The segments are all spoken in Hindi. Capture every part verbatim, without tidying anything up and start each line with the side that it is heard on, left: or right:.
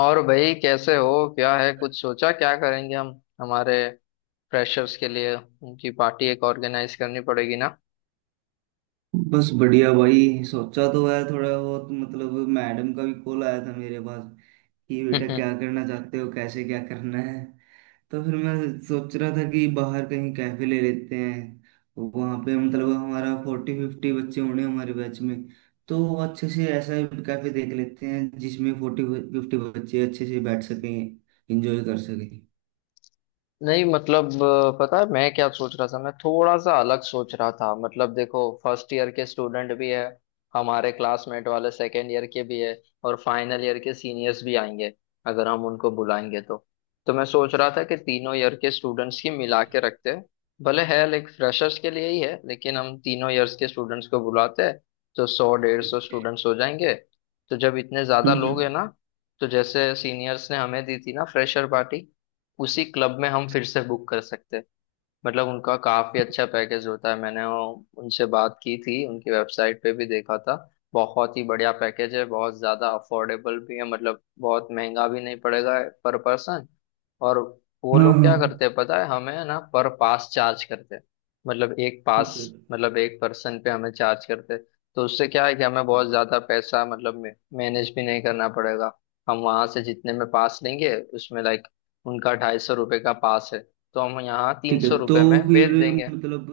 left: और भाई कैसे हो? क्या है, कुछ सोचा क्या करेंगे हम हमारे फ्रेशर्स के लिए? उनकी पार्टी एक ऑर्गेनाइज करनी पड़ेगी ना।
right: बस बढ़िया भाई, सोचा तो है थोड़ा बहुत मतलब। मैडम का भी कॉल आया था मेरे पास कि बेटा क्या करना चाहते हो, कैसे क्या करना है। तो फिर मैं सोच रहा था कि बाहर कहीं कैफे ले लेते हैं। वहाँ पे मतलब हमारा फोर्टी फिफ्टी बच्चे होने हमारे बैच में, तो अच्छे से ऐसा कैफे देख लेते हैं जिसमें फोर्टी फिफ्टी बच्चे अच्छे से बैठ सकें, एंजॉय कर सकें।
left: नहीं मतलब अ, पता है मैं क्या सोच रहा था। मैं थोड़ा सा अलग सोच रहा था। मतलब देखो, फर्स्ट ईयर के स्टूडेंट भी है हमारे क्लासमेट वाले, सेकेंड ईयर के भी है, और फाइनल ईयर के सीनियर्स भी आएंगे अगर हम उनको बुलाएंगे तो। तो मैं सोच रहा था कि तीनों ईयर के स्टूडेंट्स की मिला के रखते हैं। भले है लाइक फ्रेशर्स के लिए ही है, लेकिन हम तीनों ईयर्स के स्टूडेंट्स को बुलाते हैं तो सौ डेढ़ सौ स्टूडेंट्स हो जाएंगे। तो जब इतने ज्यादा लोग हैं
right: हम्म।
left: ना, तो जैसे सीनियर्स ने हमें दी थी ना फ्रेशर पार्टी, उसी क्लब में हम फिर से बुक कर सकते हैं। मतलब उनका काफी अच्छा पैकेज होता है। मैंने वो- उनसे बात की थी, उनकी वेबसाइट पे भी देखा था। बहुत ही बढ़िया पैकेज है, बहुत ज्यादा अफोर्डेबल भी है। मतलब बहुत महंगा भी नहीं पड़ेगा पर पर्सन। और वो
right: हाँ
left: लोग
right: हाँ।
left: क्या करते हैं पता है हमें? ना पर पास चार्ज करते हैं, मतलब एक पास,
right: ठीक है।
left: मतलब एक पर्सन पे हमें चार्ज करते हैं। तो उससे क्या है कि हमें बहुत ज्यादा पैसा मतलब मैनेज भी नहीं करना पड़ेगा। हम वहां से जितने में पास लेंगे उसमें लाइक उनका ढाई सौ रुपये का पास है, तो हम यहाँ तीन
right: ठीक है,
left: सौ
right: तो
left: रुपये में
right: फिर
left: बेच देंगे।
right: मतलब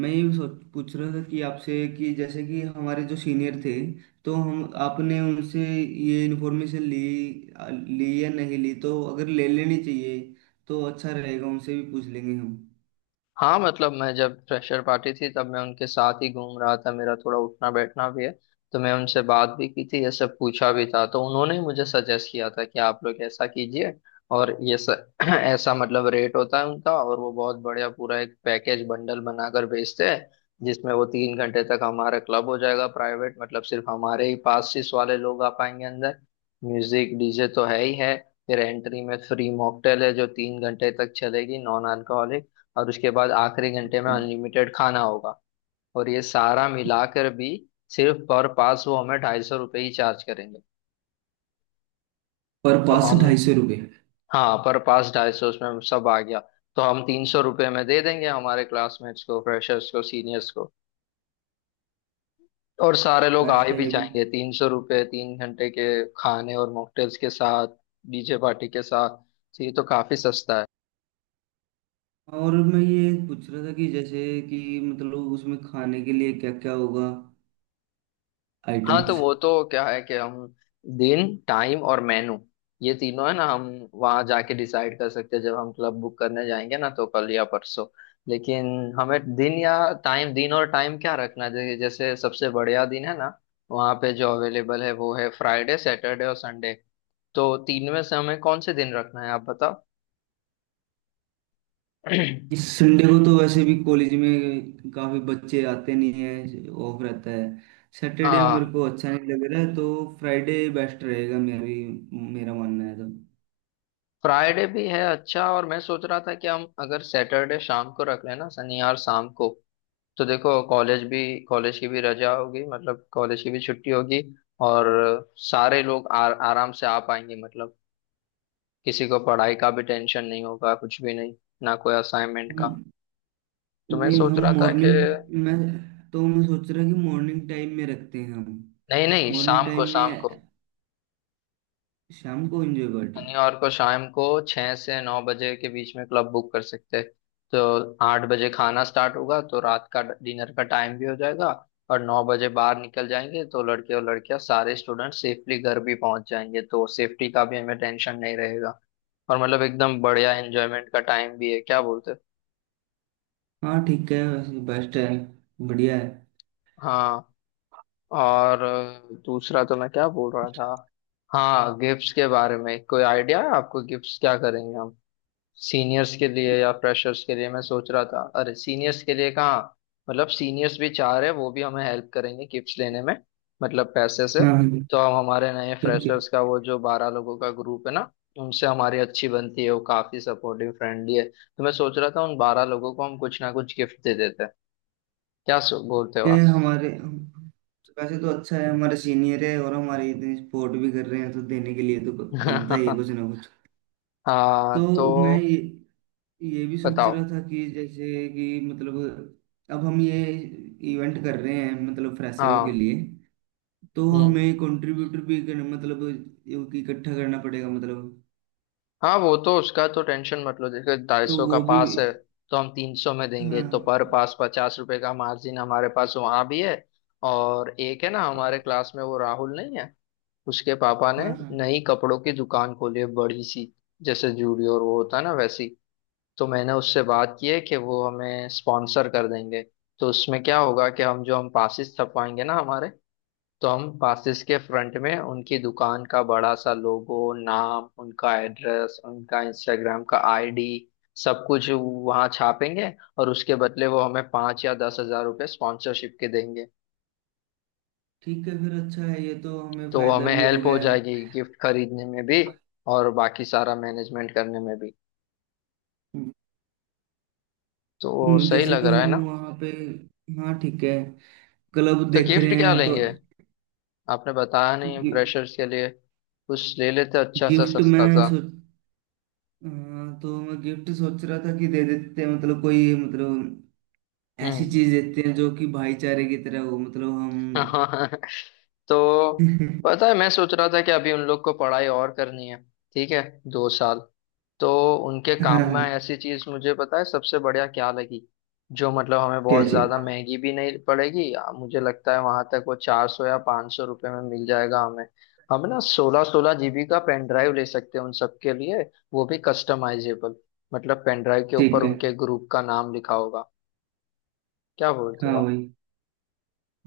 right: मैं ये सोच पूछ रहा था कि आपसे, कि जैसे कि हमारे जो सीनियर थे, तो हम आपने उनसे ये इन्फॉर्मेशन ली, ली या नहीं ली, तो अगर ले लेनी चाहिए तो अच्छा रहेगा, उनसे भी पूछ लेंगे हम।
left: हाँ मतलब मैं जब फ्रेशर पार्टी थी तब मैं उनके साथ ही घूम रहा था, मेरा थोड़ा उठना बैठना भी है। तो मैं उनसे बात भी की थी, ये सब पूछा भी था, तो उन्होंने ही मुझे सजेस्ट किया था कि आप लोग ऐसा कीजिए। और ये स, ऐसा मतलब रेट होता है उनका, और वो बहुत बढ़िया पूरा एक पैकेज बंडल बनाकर बेचते हैं, जिसमें वो तीन घंटे तक हमारा क्लब हो जाएगा प्राइवेट। मतलब सिर्फ हमारे ही पासिस वाले लोग आ पाएंगे अंदर। म्यूजिक डीजे तो है ही है। फिर एंट्री में फ्री मॉकटेल है जो तीन घंटे तक चलेगी, नॉन अल्कोहलिक। और उसके बाद आखिरी घंटे में अनलिमिटेड खाना होगा। और ये सारा मिलाकर भी सिर्फ पर पास वो हमें ढाई सौ रुपये ही चार्ज करेंगे।
right: पर
left: तो
right: पास
left: हम,
right: ढाई सौ रुपये?
left: हाँ पर पास ढाई सौ, उसमें सब आ गया। तो हम तीन सौ रुपये में दे देंगे हमारे क्लासमेट्स को, फ्रेशर्स को, सीनियर्स को। और सारे लोग आए
right: बेस्ट है
left: भी
right: ये भी।
left: जाएंगे। तीन सौ रुपये, तीन घंटे के, खाने और मॉकटेल्स के साथ, डीजे पार्टी के साथ। तो ये तो काफी सस्ता है।
right: और मैं ये पूछ रहा था कि जैसे कि मतलब उसमें खाने के लिए क्या क्या होगा,
left: हाँ, तो
right: आइटम्स।
left: वो तो क्या है कि हम दिन, टाइम और मेनू, ये तीनों है ना, हम वहां जाके डिसाइड कर सकते हैं जब हम क्लब बुक करने जाएंगे ना, तो कल या परसों। लेकिन हमें दिन या टाइम, दिन और टाइम क्या रखना चाहिए। जैसे सबसे बढ़िया दिन है ना, वहाँ पे जो अवेलेबल है वो है फ्राइडे, सैटरडे और संडे। तो तीन में से हमें कौन से दिन रखना है, आप बताओ।
right: इस संडे को तो वैसे भी कॉलेज में काफी बच्चे आते नहीं है, ऑफ रहता है। सैटरडे मेरे
left: हाँ,
right: को अच्छा नहीं लग रहा है, तो फ्राइडे बेस्ट रहेगा, मेरी मेरा मानना है तो।
left: फ्राइडे भी है अच्छा, और मैं सोच रहा था कि हम अगर सैटरडे शाम को रख लें ना, शनिवार शाम को। तो देखो, कॉलेज भी, कॉलेज की भी रजा होगी, मतलब कॉलेज की भी छुट्टी होगी। और सारे लोग आ, आराम से आ पाएंगे। मतलब किसी को पढ़ाई का भी टेंशन नहीं होगा, कुछ भी नहीं, ना कोई असाइनमेंट का।
right: हम-
left: तो मैं
right: नहीं,
left: सोच
right: हम
left: रहा था कि
right: मॉर्निंग, मैं तो मैं सोच रहा कि मॉर्निंग टाइम में रखते हैं हम।
left: नहीं नहीं,
right: मॉर्निंग
left: शाम को,
right: टाइम
left: शाम
right: में,
left: को,
right: शाम को एंजॉय पार्टी।
left: शनिवार को शाम को छह से नौ बजे के बीच में क्लब बुक कर सकते हैं। तो आठ बजे खाना स्टार्ट होगा तो रात का डिनर का टाइम भी हो जाएगा, और नौ बजे बाहर निकल जाएंगे तो लड़के और लड़कियां सारे स्टूडेंट सेफली घर भी पहुंच जाएंगे, तो सेफ्टी का भी हमें टेंशन नहीं रहेगा। और मतलब एकदम बढ़िया एंजॉयमेंट का टाइम भी है, क्या बोलते हो?
right: हाँ ठीक है, वैसे बेस्ट है, बढ़िया है।
left: हाँ। और अ, दूसरा तो मैं क्या बोल रहा था, हाँ, गिफ्ट्स के बारे में कोई आइडिया है आपको? गिफ्ट्स क्या करेंगे हम, सीनियर्स के लिए या फ्रेशर्स के लिए? मैं सोच रहा था अरे सीनियर्स के लिए कहाँ, मतलब सीनियर्स भी चाह रहे हैं, वो भी हमें हेल्प करेंगे गिफ्ट्स लेने में, मतलब पैसे से।
right: हाँ हाँ,
left: तो हम हमारे नए
right: ठीक है।
left: फ्रेशर्स का वो जो बारह लोगों का ग्रुप है ना, उनसे हमारी अच्छी बनती है, वो काफी सपोर्टिव फ्रेंडली है, तो मैं सोच रहा था उन बारह लोगों को हम कुछ ना कुछ गिफ्ट दे देते हैं। क्या सो बोलते हो
right: ये
left: आप?
right: हमारे हम- वैसे तो अच्छा है, हमारे सीनियर है और हमारे इतनी सपोर्ट भी कर रहे हैं, तो देने के लिए तो ब- बनता ही है कुछ ना कुछ।
left: हाँ,
right: तो मैं
left: तो
right: ये ये भी सोच
left: बताओ।
right: रहा था कि जैसे कि मतलब अब हम ये इवेंट कर रहे हैं, मतलब फ्रेशरों के
left: हाँ,
right: लिए, तो
left: हम्म,
right: हमें कंट्रीब्यूटर भी करना, मतलब यो कि इकट्ठा करना पड़ेगा, मतलब
left: हाँ वो तो उसका तो टेंशन मत लो। देखो ढाई
right: तो
left: सौ का
right: वो भी।
left: पास है, तो हम तीन सौ में देंगे,
right: हाँ
left: तो पर
right: हाँ।
left: पास पचास रुपए का मार्जिन हमारे पास वहां भी है। और एक है ना
right: ठीक
left: हमारे
right: है।
left: क्लास में वो राहुल नहीं है, उसके पापा ने
right: हाँ हाँ
left: नई कपड़ों की दुकान खोली है बड़ी सी, जैसे जूडियो और वो होता है ना वैसी। तो मैंने उससे बात की है कि वो हमें स्पॉन्सर कर देंगे। तो उसमें क्या होगा कि हम जो हम पासिस छपवाएंगे ना हमारे, तो हम पासिस के फ्रंट में उनकी दुकान का बड़ा सा लोगो, नाम उनका, एड्रेस उनका, इंस्टाग्राम का आईडी, सब कुछ वहाँ छापेंगे। और उसके बदले वो हमें पाँच या दस हज़ार रुपये स्पॉन्सरशिप के देंगे।
right: ठीक है, फिर अच्छा है, ये तो हमें
left: तो वो
right: फायदा
left: हमें
right: भी हो
left: हेल्प हो
right: गया।
left: जाएगी गिफ्ट खरीदने में भी, और बाकी सारा मैनेजमेंट करने में भी। तो
right: हम्म,
left: सही
right: जैसे
left: लग
right: कि
left: रहा है
right: हम
left: ना?
right: वहाँ पे, हाँ ठीक है, क्लब
left: तो
right: देख रहे
left: गिफ्ट क्या
right: हैं तो।
left: लेंगे आपने बताया नहीं
right: गि,
left: फ्रेशर्स के लिए? कुछ ले लेते अच्छा सा,
right: गिफ्ट
left: सस्ता
right: में
left: सा।
right: सोच हाँ, तो मैं गिफ्ट सोच रहा था कि दे देते हैं, मतलब कोई मतलब ऐसी
left: हम्म।
right: चीज देते हैं जो कि भाईचारे की तरह हो, मतलब हम।
left: हाँ, तो पता है मैं सोच रहा था कि अभी उन लोग को पढ़ाई और करनी है, ठीक है, दो साल। तो उनके
right: हाँ
left: काम में
right: हाँ,
left: ऐसी चीज, मुझे पता है सबसे बढ़िया क्या लगी, जो मतलब हमें
right: क्या
left: बहुत
right: चाहिए?
left: ज्यादा महंगी भी नहीं पड़ेगी, आ, मुझे लगता है वहां तक वो चार सौ या पाँच सौ रुपये में मिल जाएगा हमें। हम ना सोलह सोलह जीबी का पेन ड्राइव ले सकते हैं उन सबके लिए, वो भी कस्टमाइजेबल, मतलब पेन ड्राइव के ऊपर
right: ठीक है।
left: उनके ग्रुप का नाम लिखा होगा। क्या बोलते हो
right: हाँ
left: आप?
right: वही।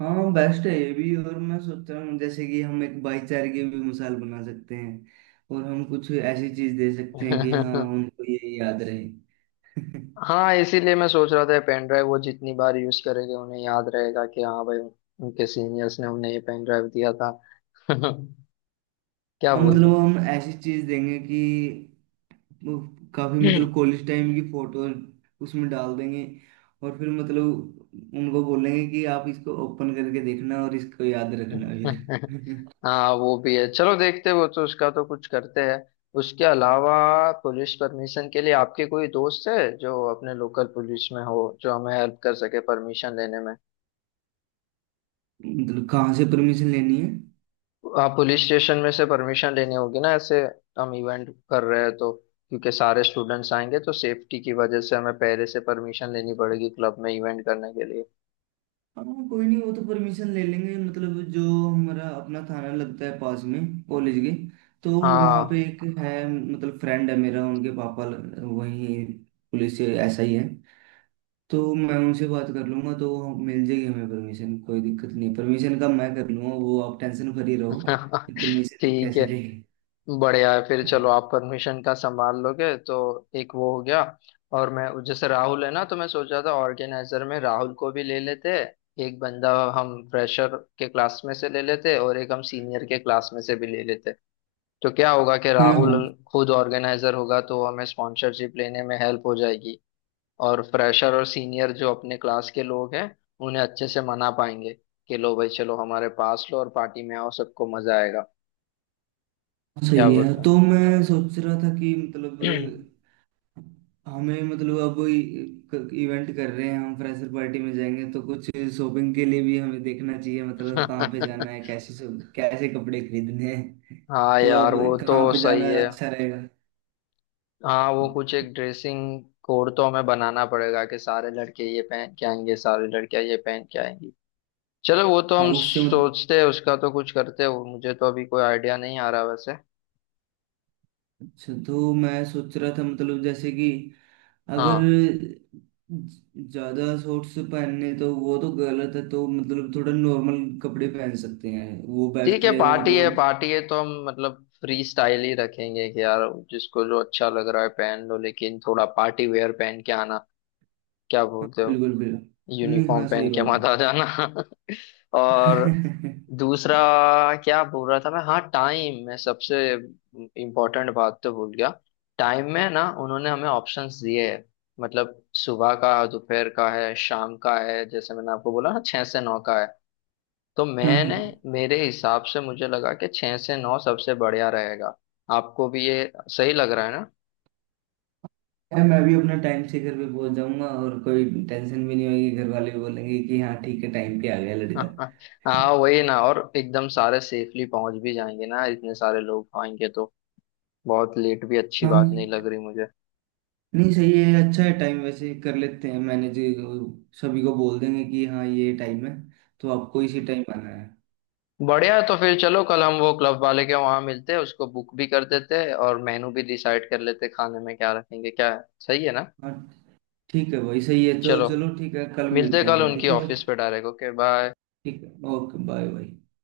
right: हाँ बेस्ट है ये भी, और मैं सोच रहा हूँ जैसे कि हम एक भाईचारे की भी मिसाल बना सकते हैं, और हम कुछ ऐसी चीज दे सकते हैं कि हाँ, उनको ये याद रहे।
left: हाँ, इसीलिए मैं सोच रहा था पेन ड्राइव वो जितनी बार यूज करेंगे उन्हें याद रहेगा कि हाँ भाई, उनके सीनियर्स ने उन्हें ये पेन ड्राइव दिया था। क्या
right: हाँ,
left: बोलते
right: मतलब
left: हो?
right: हम ऐसी चीज देंगे कि वो काफी मतलब कॉलेज टाइम की फोटो उसमें डाल देंगे, और फिर मतलब उनको बोलेंगे कि आप इसको ओपन करके देखना और इसको याद रखना फिर।
left: हाँ वो भी है, चलो देखते हैं, वो तो उसका तो कुछ करते हैं। उसके अलावा पुलिस परमिशन के लिए आपके कोई दोस्त है जो अपने लोकल पुलिस में हो, जो हमें हेल्प कर सके परमिशन लेने में?
right: मतलब कहाँ से परमिशन लेनी है?
left: आप पुलिस स्टेशन में से परमिशन लेनी होगी ना ऐसे, हम इवेंट कर रहे हैं तो, क्योंकि सारे स्टूडेंट्स आएंगे तो सेफ्टी की वजह से हमें पहले से परमिशन लेनी पड़ेगी क्लब में इवेंट करने के लिए।
right: हाँ कोई नहीं, वो तो परमिशन ले लेंगे, मतलब जो हमारा अपना थाना लगता है पास में कॉलेज के, तो वहाँ पे
left: हाँ।
right: एक है, मतलब फ्रेंड है मेरा, उनके पापा ल- वही पुलिस एस आई है। तो मैं उनसे बात कर लूंगा, तो वो मिल जाएगी हमें परमिशन, कोई दिक्कत नहीं, परमिशन का मैं कर लूंगा वो, आप टेंशन फ्री रहो कि परमिशन
left: ठीक
right: कैसे
left: है,
right: लेगी।
left: बढ़िया है फिर। चलो आप परमिशन का संभाल लोगे तो एक वो हो गया। और मैं जैसे राहुल है ना, तो मैं सोचा था ऑर्गेनाइजर में राहुल को भी ले लेते। एक बंदा हम फ्रेशर के क्लास में से ले लेते, और एक हम सीनियर के क्लास में से भी ले लेते। तो क्या होगा कि
right: हाँ
left: राहुल
right: हाँ
left: खुद ऑर्गेनाइजर होगा तो हमें स्पॉन्सरशिप लेने में हेल्प हो जाएगी, और फ्रेशर और सीनियर जो अपने क्लास के लोग हैं उन्हें अच्छे से मना पाएंगे कि लो भाई चलो हमारे पास लो और पार्टी में आओ, सबको मजा आएगा। क्या
right: सही है,
left: बोलते
right: तो मैं सोच रहा था कि मतलब
left: हैं?
right: हमें मतलब अब इवेंट कर रहे हैं हम, फ्रेशर पार्टी में जाएंगे तो कुछ शॉपिंग के लिए भी हमें देखना चाहिए, मतलब कहाँ पे जाना है, कैसे शॉप- कैसे कपड़े खरीदने हैं।
left: हाँ
right: तो
left: यार
right: अब
left: वो तो
right: कहाँ पे
left: सही
right: जाना
left: है।
right: अच्छा रहेगा?
left: हाँ वो कुछ एक ड्रेसिंग कोड तो हमें बनाना पड़ेगा कि सारे लड़के ये पहन के आएंगे, सारे लड़कियां ये पहन के आएंगी। चलो, वो तो
right: हाँ
left: हम
right: उससे
left: सोचते हैं, उसका तो कुछ करते हैं। वो मुझे तो अभी कोई आइडिया नहीं आ रहा वैसे।
right: अच्छा, तो मैं सोच रहा था मतलब जैसे कि अगर
left: हाँ
right: ज्यादा शॉर्ट्स पहनने तो वो तो गलत है, तो मतलब थोड़ा नॉर्मल कपड़े पहन सकते हैं, वो
left: ठीक
right: बेस्ट
left: है
right: रहेगा
left: पार्टी है,
right: मतलब।
left: पार्टी है तो हम मतलब फ्री स्टाइल ही रखेंगे कि यार जिसको जो अच्छा लग रहा है पहन लो, लेकिन थोड़ा पार्टी वेयर पहन के आना। क्या
right: हाँ,
left: बोलते हो?
right: बिल्कुल बिल्कुल नहीं,
left: यूनिफॉर्म
right: हाँ
left: पहन
right: सही
left: के
right: बात है।
left: मत आ जाना। और दूसरा क्या बोल रहा था मैं, हाँ टाइम। मैं सबसे इम्पोर्टेंट बात तो भूल गया। टाइम में ना उन्होंने हमें ऑप्शंस दिए हैं, मतलब सुबह का, दोपहर का है, शाम का है। जैसे मैंने आपको बोला ना छह से नौ का है, तो
right: हाँ हाँ,
left: मैंने, मेरे हिसाब से मुझे लगा कि छह से नौ सबसे बढ़िया रहेगा। आपको भी ये सही लग रहा है ना?
right: यार, मैं भी अपना टाइम से घर पे पहुंच जाऊंगा और कोई टेंशन भी नहीं होगी, घर वाले भी बोलेंगे कि हाँ ठीक है, टाइम पे आ गया लड़का।
left: हाँ वही ना, और एकदम सारे सेफली पहुंच भी जाएंगे ना, इतने सारे लोग आएंगे तो बहुत लेट भी अच्छी बात नहीं
right: हाँ,
left: लग रही मुझे।
right: नहीं सही है, अच्छा है टाइम, वैसे कर लेते हैं मैनेज, सभी को बोल देंगे कि हाँ ये टाइम है, तो आपको इसी टाइम आना है।
left: बढ़िया है, तो फिर चलो कल हम वो क्लब वाले के वहां मिलते हैं, उसको बुक भी कर देते हैं और मेनू भी डिसाइड कर लेते हैं, खाने में क्या रखेंगे क्या है। सही है ना?
right: हाँ ठीक है भाई, सही है, तो
left: चलो
right: चलो ठीक है, कल
left: मिलते हैं
right: मिलते हैं
left: कल
right: फिर,
left: उनकी
right: ठीक है भाई।
left: ऑफिस पे डायरेक्ट। Okay bye.
right: ठीक है, ओके बाय बाय।